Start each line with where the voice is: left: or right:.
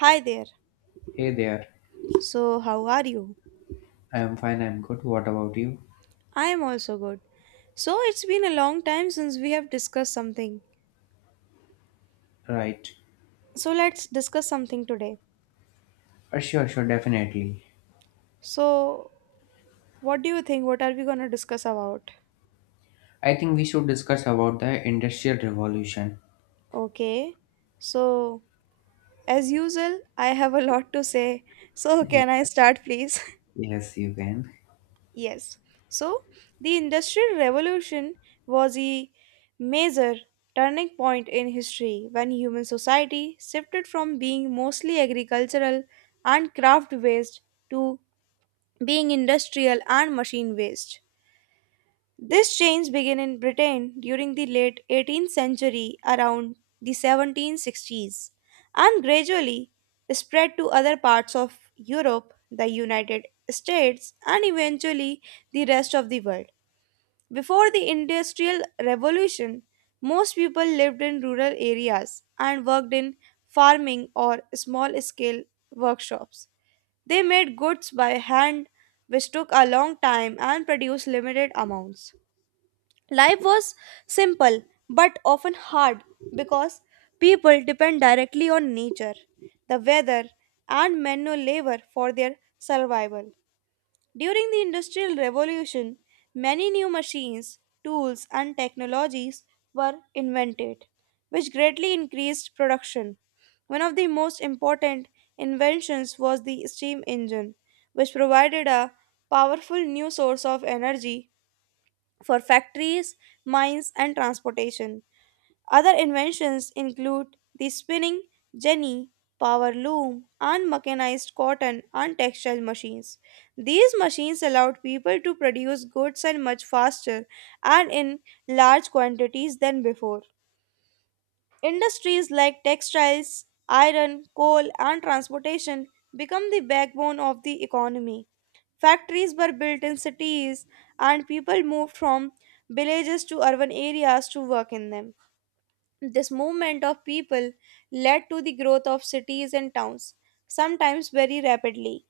right: Hi there.
left: Hey there.
right: So, how are you?
left: I am fine, I'm good. What about you?
right: I am also good. So, it's been a long time since we have discussed something.
left: Right.
right: So, let's discuss something today.
left: Sure, definitely.
right: So, what do you think? What are we going to discuss about?
left: I think we should discuss about the industrial revolution.
right: Okay. So, as usual, I have a lot to say. So,
left: Eh,
right: can I start, please?
left: Yes, you can.
right: Yes. So the Industrial Revolution was a major turning point in history when human society shifted from being mostly agricultural and craft based to being industrial and machine based. This change began in Britain during the late 18th century around the 1760s and gradually spread to other parts of Europe, the United States, and eventually the rest of the world. Before the Industrial Revolution, most people lived in rural areas and worked in farming or small scale workshops. They made goods by hand, which took a long time and produced limited amounts. Life was simple but often hard because people depend directly on nature, the weather, and manual labor for their survival. During the Industrial Revolution, many new machines, tools, and technologies were invented, which greatly increased production. One of the most important inventions was the steam engine, which provided a powerful new source of energy for factories, mines, and transportation. Other inventions include the spinning jenny, power loom, and mechanized cotton and textile machines. These machines allowed people to produce goods and much faster and in large quantities than before. Industries like textiles, iron, coal, and transportation become the backbone of the economy. Factories were built in cities, and people moved from villages to urban areas to work in them. This movement of people led to the growth of cities and towns, sometimes very rapidly.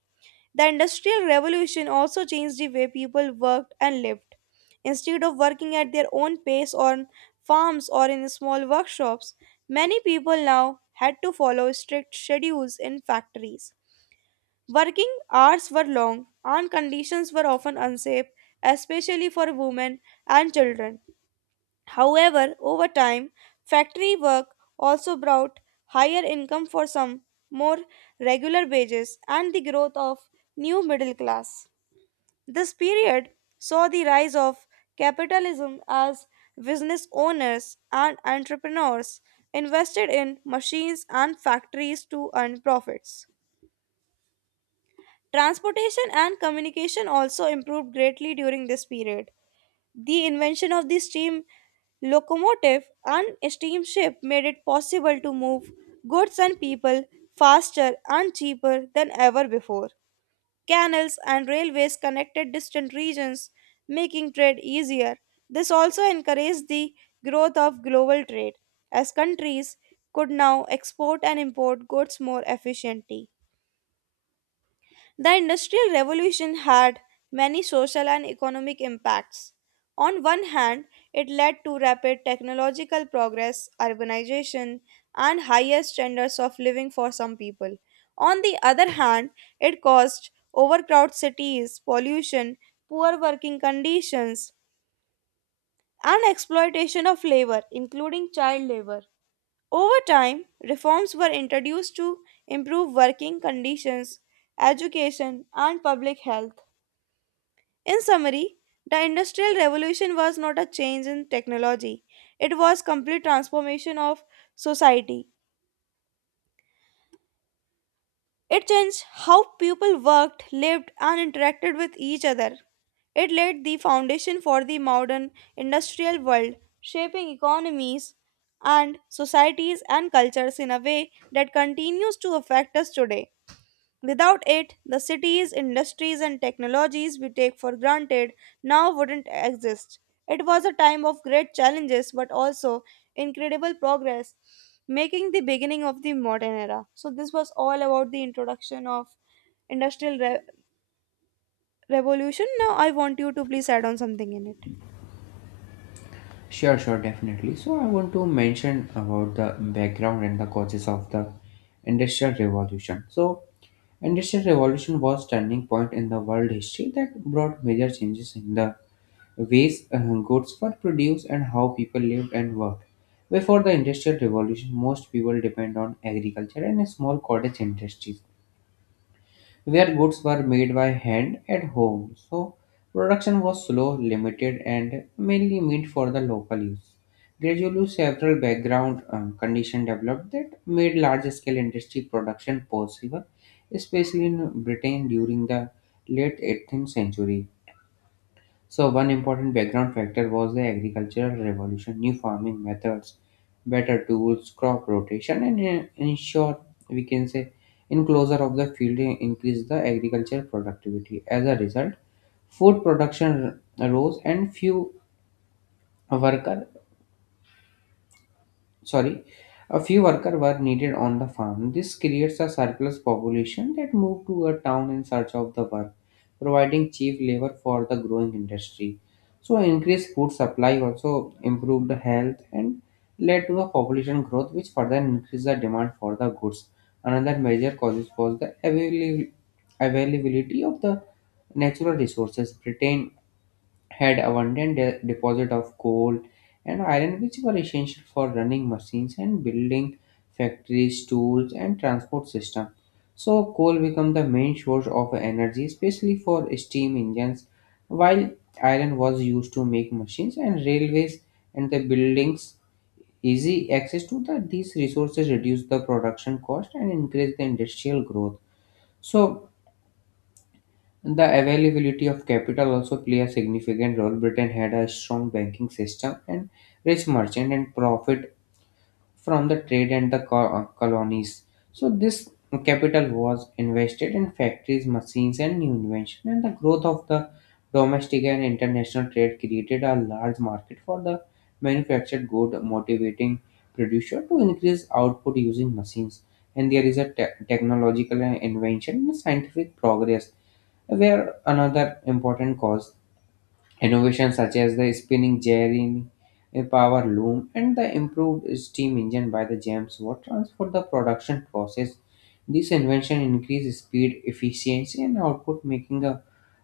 right: The Industrial Revolution also changed the way people worked and lived. Instead of working at their own pace on farms or in small workshops, many people now had to follow strict schedules in factories. Working hours were long and conditions were often unsafe, especially for women and children. However, over time, factory work also brought higher income for some, more regular wages, and the growth of new middle class. This period saw the rise of capitalism as business owners and entrepreneurs invested in machines and factories to earn profits. Transportation and communication also improved greatly during this period. The invention of the steam locomotive and steamship made it possible to move goods and people faster and cheaper than ever before. Canals and railways connected distant regions, making trade easier. This also encouraged the growth of global trade, as countries could now export and import goods more efficiently. The Industrial Revolution had many social and economic impacts. On one hand, it led to rapid technological progress, urbanization, and higher standards of living for some people. On the other hand, it caused overcrowded cities, pollution, poor working conditions, and exploitation of labor, including child labor. Over time, reforms were introduced to improve working conditions, education, and public health. In summary, the Industrial Revolution was not a change in technology. It was complete transformation of society. It changed how people worked, lived and interacted with each other. It laid the foundation for the modern industrial world, shaping economies and societies and cultures in a way that continues to affect us today. Without it, the cities, industries, and technologies we take for granted now wouldn't exist. It was a time of great challenges but also incredible progress, making the beginning of the modern era. So, this was all about the introduction of industrial revolution. Now, I want you to please add on something in it.
left: Sure, definitely. So I want to mention about the background and the causes of the industrial revolution. So industrial revolution was turning point in the world history that brought major changes in the ways goods were produced and how people lived and worked. Before the Industrial Revolution, most people depend on agriculture and small cottage industries, where goods were made by hand at home. So, production was slow, limited, and mainly meant for the local use. Gradually, several background conditions developed that made large-scale industry production possible, especially in Britain during the late 18th century. So, one important background factor was the agricultural revolution, new farming methods, better tools, crop rotation, and in short, we can say enclosure of the field increased the agricultural productivity. As a result, food production rose and workers sorry, a few workers were needed on the farm. This creates a surplus population that moved to a town in search of the work, providing cheap labor for the growing industry. So, increased food supply also improved the health and led to a population growth, which further increased the demand for the goods. Another major cause was the availability of the natural resources. Britain had abundant deposit of coal and iron which were essential for running machines and building factories tools and transport system. So coal became the main source of energy especially for steam engines while iron was used to make machines and railways and the buildings. Easy access to these resources reduced the production cost and increased the industrial growth. So the availability of capital also play a significant role. Britain had a strong banking system and rich merchant and profit from the trade and the colonies. So this capital was invested in factories, machines, and new invention. And the growth of the domestic and international trade created a large market for the manufactured good, motivating producer to increase output using machines. And there is a technological invention and scientific progress were another important cause. Innovations such as the spinning gearing, a power loom, and the improved steam engine by the James Watt transformed the production process. This invention increased speed, efficiency, and output, making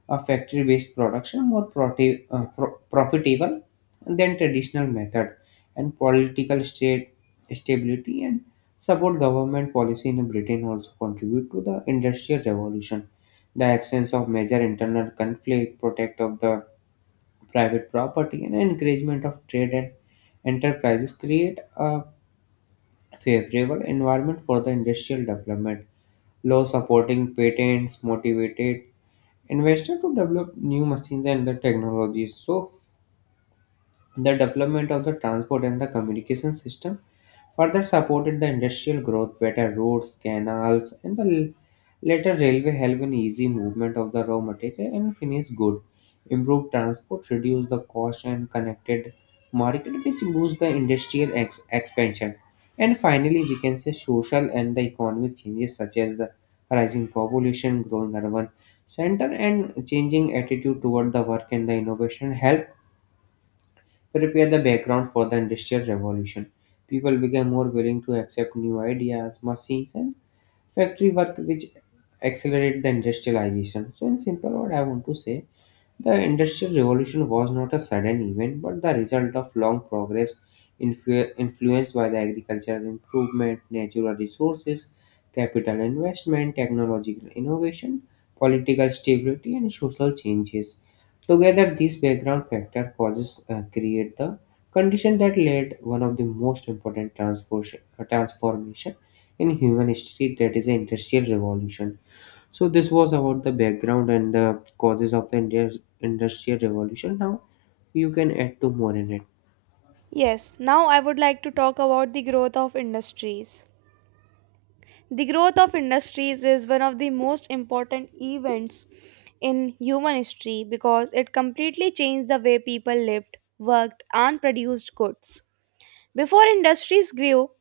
left: a factory-based production more profitable than traditional method. And political state stability and support government policy in Britain also contribute to the industrial revolution. The absence of major internal conflict, protect of the private property, and encouragement of trade and enterprises create a favorable environment for the industrial development. Law supporting patents motivated investors to develop new machines and the technologies. So the development of the transport and the communication system further supported the industrial growth, better roads, canals, and the later railway helped in easy movement of the raw material and finished good. Improved transport reduced the cost and connected market, which boost the industrial expansion. And finally, we can say social and the economic changes such as the rising population, growing urban center, and changing attitude toward the work and the innovation help prepare the background for the Industrial Revolution. People became more willing to accept new ideas, machines, and factory work, which accelerated the industrialization. So, in simple word, I want to say the Industrial Revolution was not a sudden event, but the result of long progress influenced by the agricultural improvement, natural resources, capital investment, technological innovation, political stability, and social changes. Together, these background factor causes create the condition that led one of the most important transformation in human history, that is the Industrial Revolution. So this was about the background and the causes of the India's industrial revolution. Now you can add to more in it.
right: Yes, now I would like to talk about the growth of industries. The growth of industries is one of the most important events in human history because it completely changed the way people lived, worked, and produced goods. Before industries grew,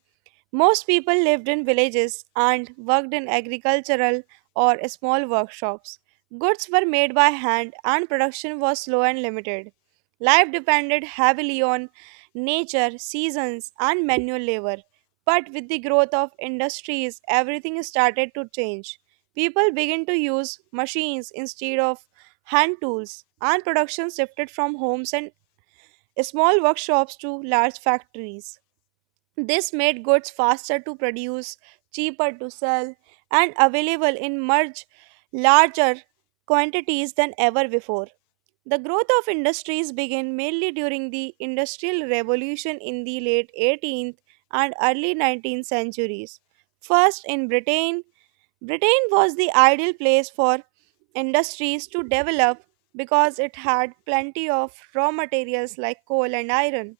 right: most people lived in villages and worked in agricultural or small workshops. Goods were made by hand and production was slow and limited. Life depended heavily on nature, seasons, and manual labor. But with the growth of industries, everything started to change. People began to use machines instead of hand tools, and production shifted from homes and small workshops to large factories. This made goods faster to produce, cheaper to sell, and available in much larger quantities than ever before. The growth of industries began mainly during the Industrial Revolution in the late 18th and early 19th centuries. First, in Britain was the ideal place for industries to develop because it had plenty of raw materials like coal and iron,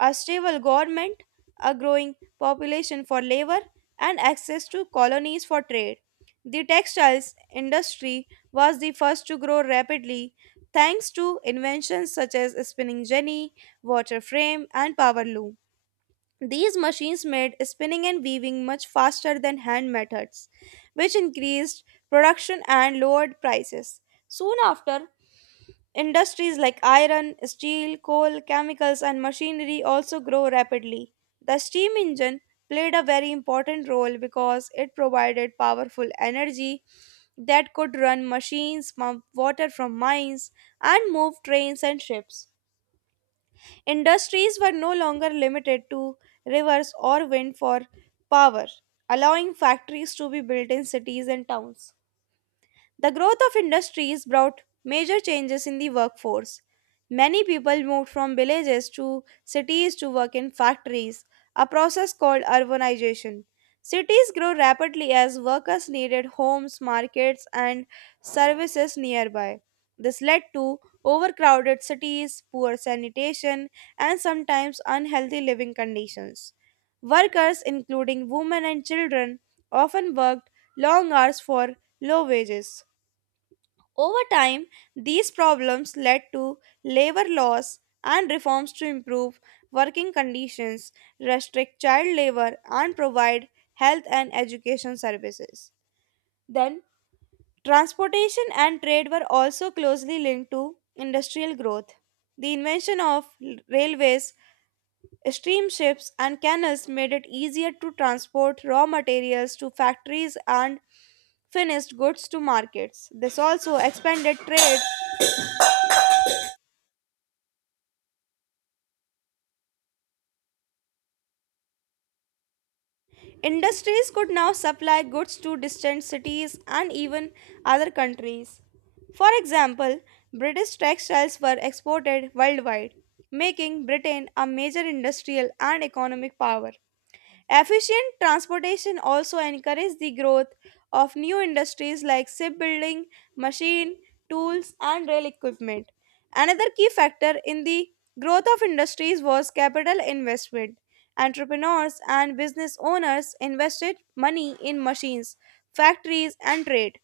right: a stable government, a growing population for labor, and access to colonies for trade. The textiles industry was the first to grow rapidly thanks to inventions such as spinning jenny, water frame, and power loom. These machines made spinning and weaving much faster than hand methods, which increased production and lowered prices. Soon after, industries like iron, steel, coal, chemicals, and machinery also grow rapidly. The steam engine played a very important role because it provided powerful energy that could run machines, pump water from mines, and move trains and ships. Industries were no longer limited to rivers or wind for power, allowing factories to be built in cities and towns. The growth of industries brought major changes in the workforce. Many people moved from villages to cities to work in factories, a process called urbanization. Cities grew rapidly as workers needed homes, markets, and services nearby. This led to overcrowded cities, poor sanitation, and sometimes unhealthy living conditions. Workers, including women and children, often worked long hours for low wages. Over time, these problems led to labor laws and reforms to improve working conditions, restrict child labor, and provide health and education services. Then, transportation and trade were also closely linked to industrial growth. The invention of railways, steamships, and canals made it easier to transport raw materials to factories and finished goods to markets. This also expanded trade. Industries could now supply goods to distant cities and even other countries. For example, British textiles were exported worldwide, making Britain a major industrial and economic power. Efficient transportation also encouraged the growth of new industries like shipbuilding, machine, tools, and rail equipment. Another key factor in the growth of industries was capital investment. Entrepreneurs and business owners invested money in machines, factories, and trade.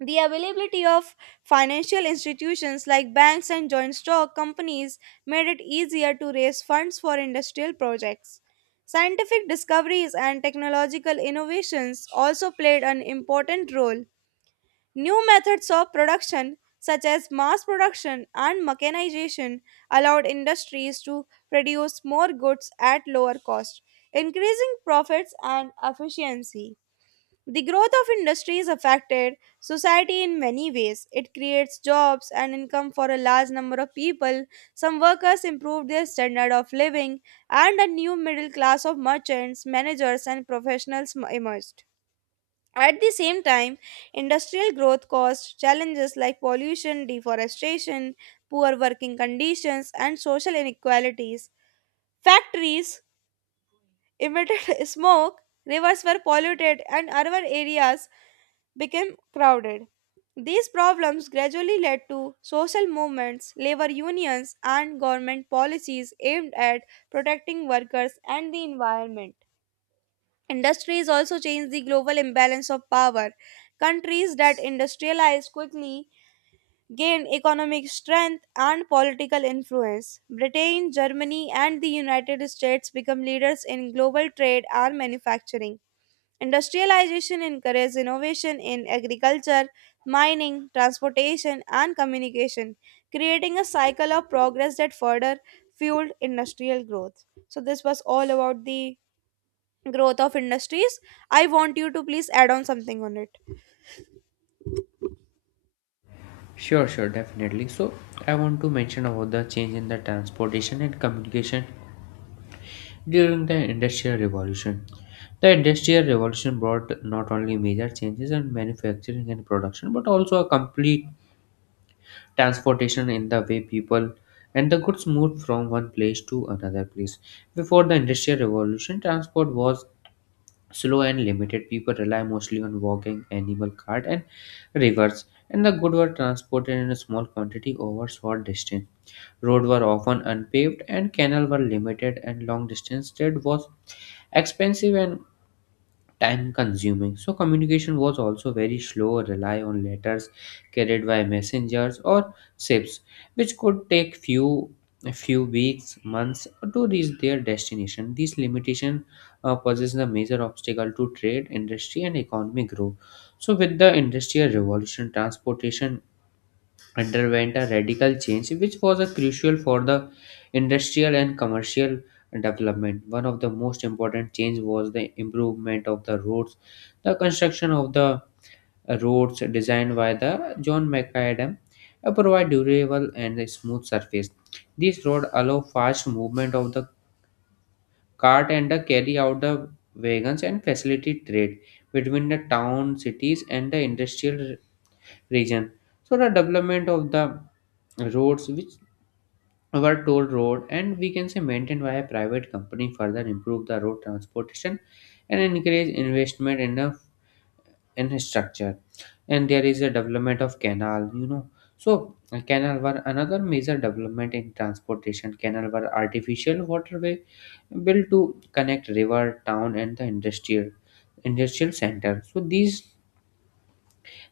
right: The availability of financial institutions like banks and joint stock companies made it easier to raise funds for industrial projects. Scientific discoveries and technological innovations also played an important role. New methods of production, such as mass production and mechanization, allowed industries to produce more goods at lower cost, increasing profits and efficiency. The growth of industries affected society in many ways. It creates jobs and income for a large number of people. Some workers improved their standard of living, and a new middle class of merchants, managers, and professionals emerged. At the same time, industrial growth caused challenges like pollution, deforestation, poor working conditions, and social inequalities. Factories emitted smoke, rivers were polluted, and urban areas became crowded. These problems gradually led to social movements, labor unions, and government policies aimed at protecting workers and the environment. Industries also changed the global imbalance of power. Countries that industrialized quickly gained economic strength and political influence. Britain, Germany, and the United States became leaders in global trade and manufacturing. Industrialization encouraged innovation in agriculture, mining, transportation, and communication, creating a cycle of progress that further fueled industrial growth. So, this was all about the growth of industries. I want you to please add on something on it.
left: Sure, definitely. So I want to mention about the change in the transportation and communication during the industrial revolution. The industrial revolution brought not only major changes in manufacturing and production but also a complete transportation in the way people and the goods moved from one place to another place. Before the industrial revolution, transport was slow and limited. People rely mostly on walking, animal cart, and rivers, and the goods were transported in a small quantity over short distance. Roads were often unpaved and canal were limited, and long distance trade was expensive and time consuming. So communication was also very slow, rely on letters carried by messengers or ships, which could take few a few weeks months to reach their destination. These limitation poses a major obstacle to trade industry and economic growth. So with the industrial revolution, transportation underwent a radical change, which was a crucial for the industrial and commercial development. One of the most important change was the improvement of the roads. The construction of the roads designed by the John McAdam provide durable and a smooth surface. These roads allow fast movement of the cart and the carry out the wagons and facilitate trade between the town cities and the industrial region. So the development of the roads, which our toll road and we can say maintained by a private company, further improve the road transportation and encourage investment in the infrastructure. And there is a development of canal, you know. So canal were another major development in transportation. Canal were artificial waterway built to connect river town and the industrial center. So these,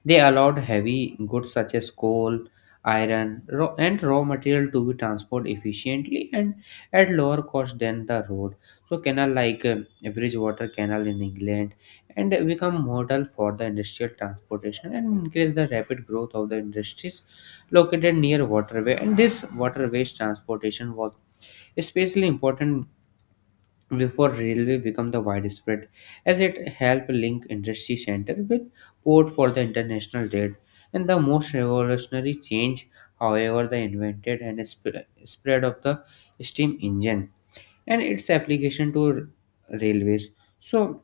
left: they allowed heavy goods such as coal, iron, and raw material to be transported efficiently and at lower cost than the road. So, canal like Bridgewater Canal in England and become model for the industrial transportation and increase the rapid growth of the industries located near waterway. And this waterways transportation was especially important before railway became the widespread, as it helped link industry center with port for the international trade. And the most revolutionary change, however, the invented and spread of the steam engine and its application to railways. So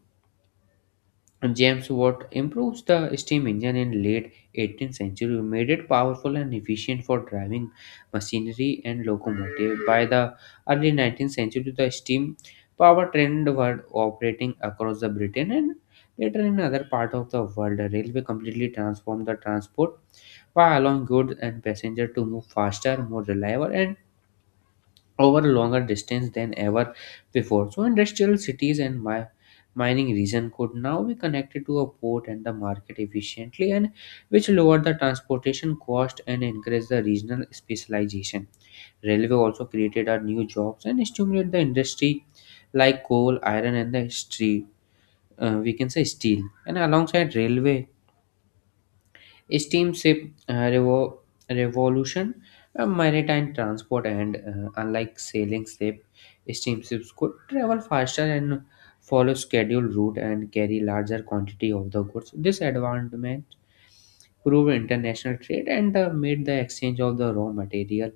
left: James Watt improves the steam engine in late 18th century, made it powerful and efficient for driving machinery and locomotive. By the early 19th century, the steam power trend were operating across the Britain and later in other part of the world. Railway completely transformed the transport by allowing goods and passenger to move faster, more reliable, and over longer distance than ever before. So industrial cities and mining region could now be connected to a port and the market efficiently, and which lowered the transportation cost and increased the regional specialization. Railway also created a new jobs and stimulated the industry like coal, iron and the steel. We can say steel and alongside railway, steamship revo- revolution, maritime transport, and unlike sailing ship, steamships could travel faster and follow scheduled route and carry larger quantity of the goods. This advancement proved international trade and made the exchange of the raw material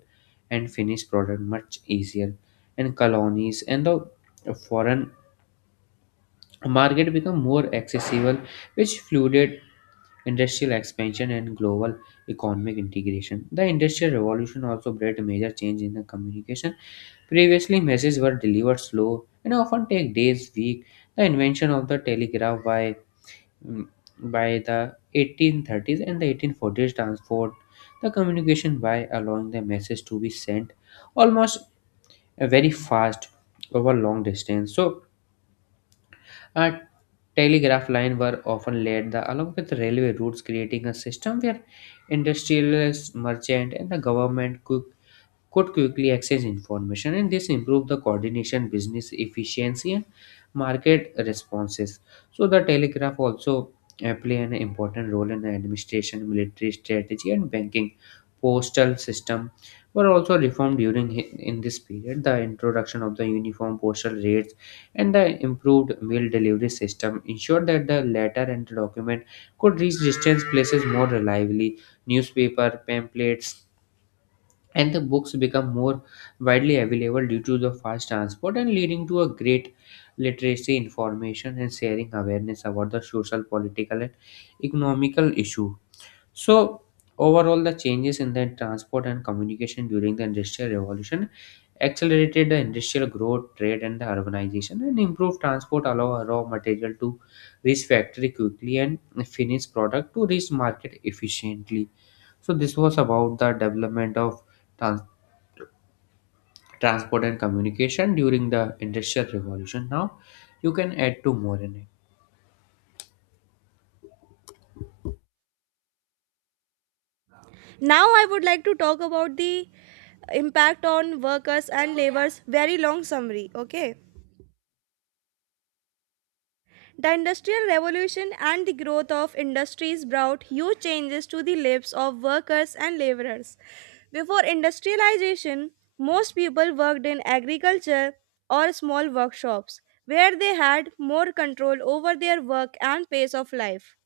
left: and finished product much easier. And colonies and the foreign market become more accessible, which fueled industrial expansion and global economic integration. The Industrial Revolution also brought a major change in the communication. Previously, messages were delivered slow and often take days, weeks. The invention of the telegraph by mm, by the 1830s and the 1840s transformed the communication by allowing the message to be sent almost very fast over long distance. So a telegraph line were often laid along with railway routes, creating a system where industrialists, merchant, and the government could quickly access information, and this improved the coordination business efficiency and market responses. So the telegraph also play an important role in administration military strategy and banking. Postal system were also reformed during in this period. The introduction of the uniform postal rates and the improved mail delivery system ensured that the letter and the document could reach distant places more reliably. Newspaper pamphlets and the books become more widely available due to the fast transport and leading to a great literacy information and sharing awareness about the social political and economical issue. So overall, the changes in the transport and communication during the industrial revolution accelerated the industrial growth trade and the urbanization, and improved transport allow raw material to reach factory quickly and finished product to reach market efficiently. So this was about the development of transport transport and communication during the industrial revolution. Now you can add two more in
right: Now, I would like to talk about the impact on workers and laborers. Very long summary. Okay. The Industrial Revolution and the growth of industries brought huge changes to the lives of workers and laborers. Before industrialization, most people worked in agriculture or small workshops where they had more control over their work and pace of life.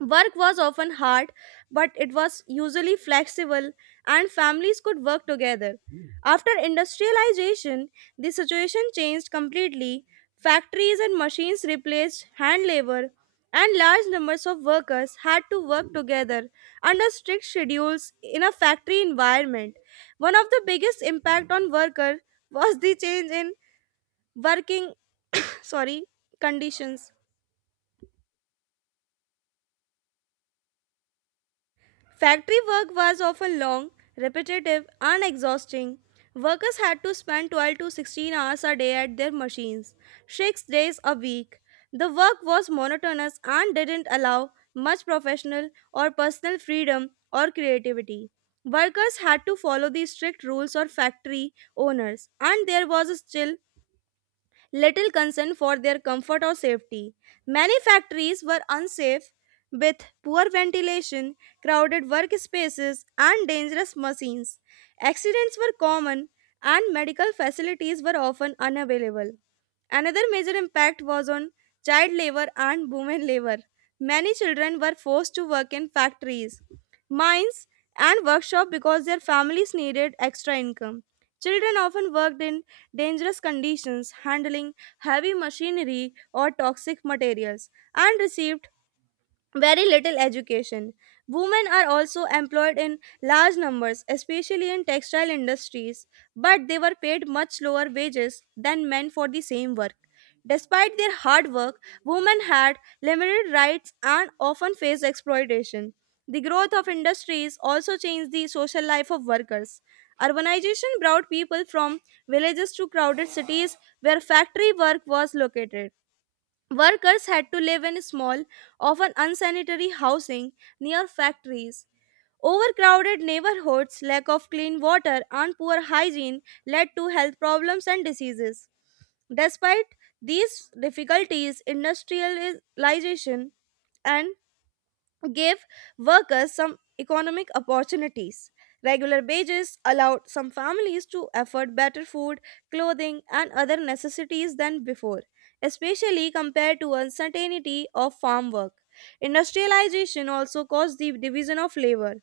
right: Work was often hard, but it was usually flexible and families could work together. After industrialization, the situation changed completely. Factories and machines replaced hand labor, and large numbers of workers had to work together under strict schedules in a factory environment. One of the biggest impact on worker was the change in working sorry conditions. Factory work was often long, repetitive, and exhausting. Workers had to spend 12 to 16 hours a day at their machines, 6 days a week. The work was monotonous and didn't allow much professional or personal freedom or creativity. Workers had to follow the strict rules of factory owners, and there was still little concern for their comfort or safety. Many factories were unsafe with poor ventilation, crowded workspaces, and dangerous machines. Accidents were common, and medical facilities were often unavailable. Another major impact was on child labor and women labor. Many children were forced to work in factories, mines, and workshops because their families needed extra income. Children often worked in dangerous conditions, handling heavy machinery or toxic materials, and received very little education. Women are also employed in large numbers, especially in textile industries, but they were paid much lower wages than men for the same work. Despite their hard work, women had limited rights and often faced exploitation. The growth of industries also changed the social life of workers. Urbanization brought people from villages to crowded cities where factory work was located. Workers had to live in small, often unsanitary housing near factories. Overcrowded neighborhoods, lack of clean water, and poor hygiene led to health problems and diseases. Despite these difficulties, industrialization and gave workers some economic opportunities. Regular wages allowed some families to afford better food, clothing, and other necessities than before, especially compared to uncertainty of farm work. Industrialization also caused the division of labor.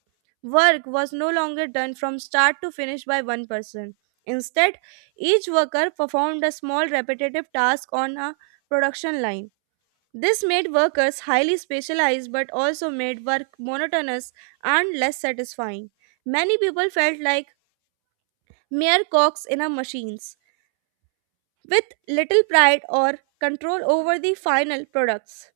right: Work was no longer done from start to finish by one person. Instead, each worker performed a small repetitive task on a production line. This made workers highly specialized but also made work monotonous and less satisfying. Many people felt like mere cogs in a machines with little pride or control over the final products,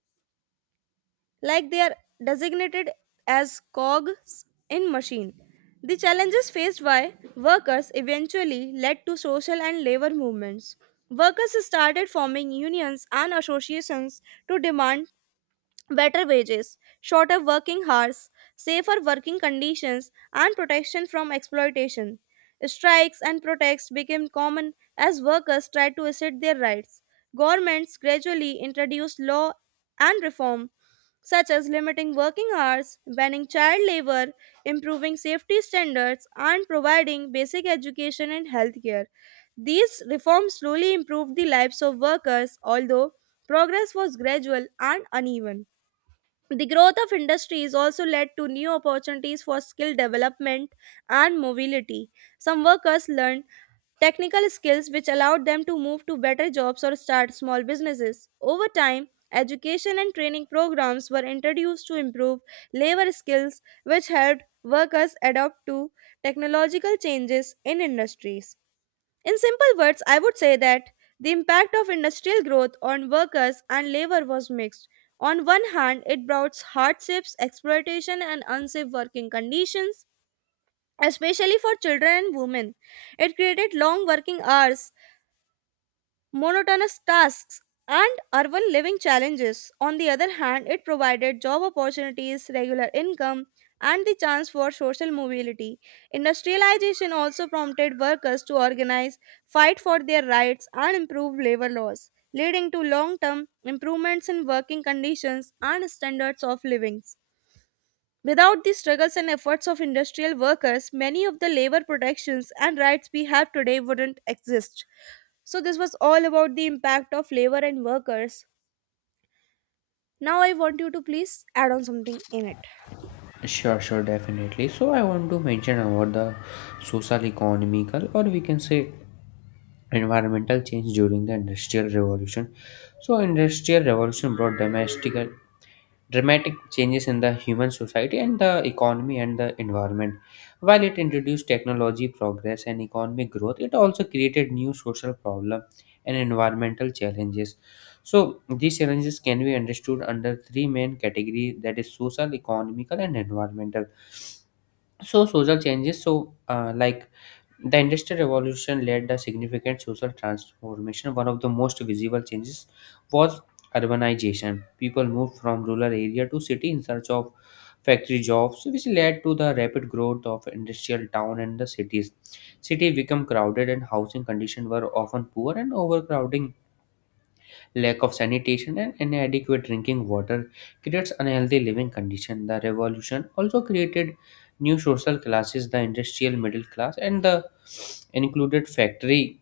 right: like they are designated as cogs in machine. The challenges faced by workers eventually led to social and labor movements. Workers started forming unions and associations to demand better wages, shorter working hours, safer working conditions, and protection from exploitation. Strikes and protests became common as workers tried to assert their rights. Governments gradually introduced law and reform, such as limiting working hours, banning child labor, improving safety standards, and providing basic education and healthcare. These reforms slowly improved the lives of workers, although progress was gradual and uneven. The growth of industries also led to new opportunities for skill development and mobility. Some workers learned technical skills which allowed them to move to better jobs or start small businesses. Over time, education and training programs were introduced to improve labor skills, which helped workers adapt to technological changes in industries. In simple words, I would say that the impact of industrial growth on workers and labor was mixed. On one hand, it brought hardships, exploitation, and unsafe working conditions, especially for children and women. It created long working hours, monotonous tasks, and urban living challenges. On the other hand, it provided job opportunities, regular income, and the chance for social mobility. Industrialization also prompted workers to organize, fight for their rights, and improve labor laws, leading to long term improvements in working conditions and standards of living. Without the struggles and efforts of industrial workers, many of the labor protections and rights we have today wouldn't exist. So, this was all about the impact of labor and workers. Now, I want you to please add on something in it.
left: it. Sure, definitely. So I want to mention about the social economical or we can say environmental change during the industrial revolution. So industrial revolution brought domestic dramatic changes in the human society and the economy and the environment. While it introduced technology progress and economic growth, it also created new social problems and environmental challenges. So these challenges can be understood under three main categories, that is social, economical, and environmental. So social changes, like the Industrial Revolution led a significant social transformation. One of the most visible changes was urbanization. People moved from rural area to city in search of factory jobs, which led to the rapid growth of industrial town and the cities. Cities became crowded and housing conditions were often poor, and overcrowding, lack of sanitation, and inadequate drinking water creates unhealthy living conditions. The revolution also created new social classes, the industrial middle class, and the included factory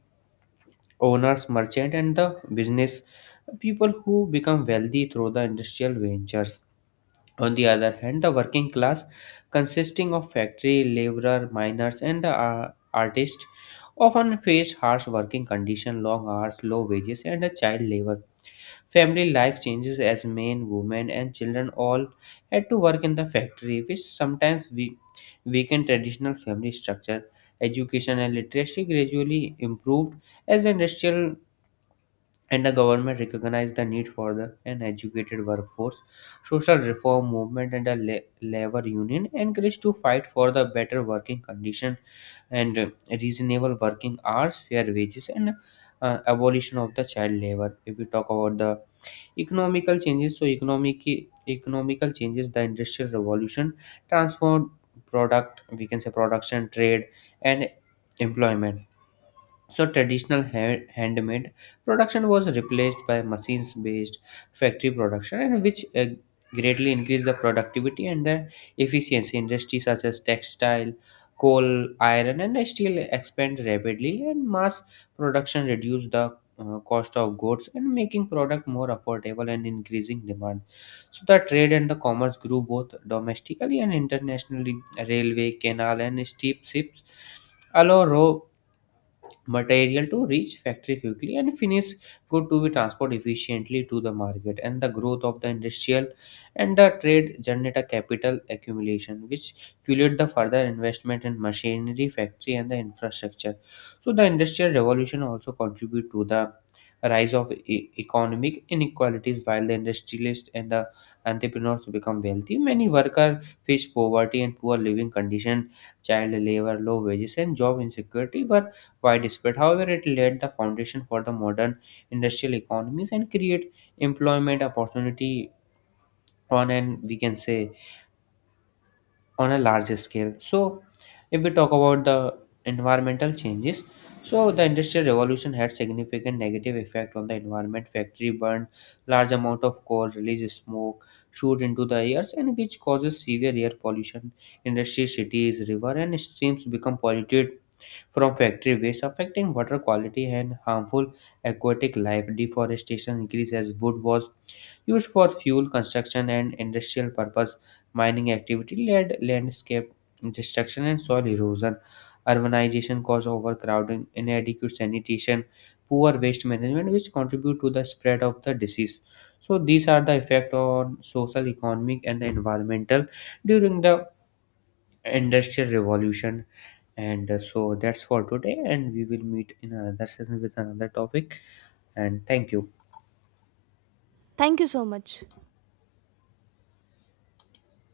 left: owners, merchant, and the business people who become wealthy through the industrial ventures. On the other hand, the working class, consisting of factory laborer, miners, and the artists, often face harsh working conditions, long hours, low wages, and a child labor. Family life changes as men, women, and children all had to work in the factory, which sometimes we weakened traditional family structure. Education and literacy gradually improved as the industrial and the government recognized the need for an educated workforce. Social reform movement and the labor union encouraged to fight for the better working condition and reasonable working hours, fair wages, and abolition of the child labor. If we talk about the economical changes. So economical changes. The industrial revolution transformed product. We can say production, trade, and employment. So traditional handmade production was replaced by machines-based factory production, and which greatly increased the productivity and the efficiency. Industries such as textile, coal, iron, and steel expand rapidly, and mass production reduced the cost of goods and making product more affordable and increasing demand. So the trade and the commerce grew both domestically and internationally. Railway, canal, and steam ships allow raw material to reach factory quickly and finish good to be transported efficiently to the market, and the growth of the industrial and the trade generate a capital accumulation which fueled the further investment in machinery factory and the infrastructure. So the industrial revolution also contribute to the rise of economic inequalities. While the industrialists and the entrepreneurs become wealthy, many workers face poverty and poor living condition. Child labor, low wages, and job insecurity were widespread. However, it laid the foundation for the modern industrial economies and create employment opportunity on an we can say on a larger scale. So if we talk about the environmental changes, so the industrial revolution had significant negative effect on the environment. Factory burned large amount of coal, release smoke, shoot into the airs, and which causes severe air pollution. Industry, cities, river, and streams become polluted from factory waste, affecting water quality and harmful aquatic life. Deforestation increased as wood was used for fuel, construction, and industrial purpose. Mining activity led landscape destruction and soil erosion. Urbanization caused overcrowding, inadequate sanitation, poor waste management, which contribute to the spread of the disease. So these are the effect on social, economic, and the environmental during the industrial revolution, and so that's for today, and we will meet in another session with another topic. And thank you.
right: Thank you so much.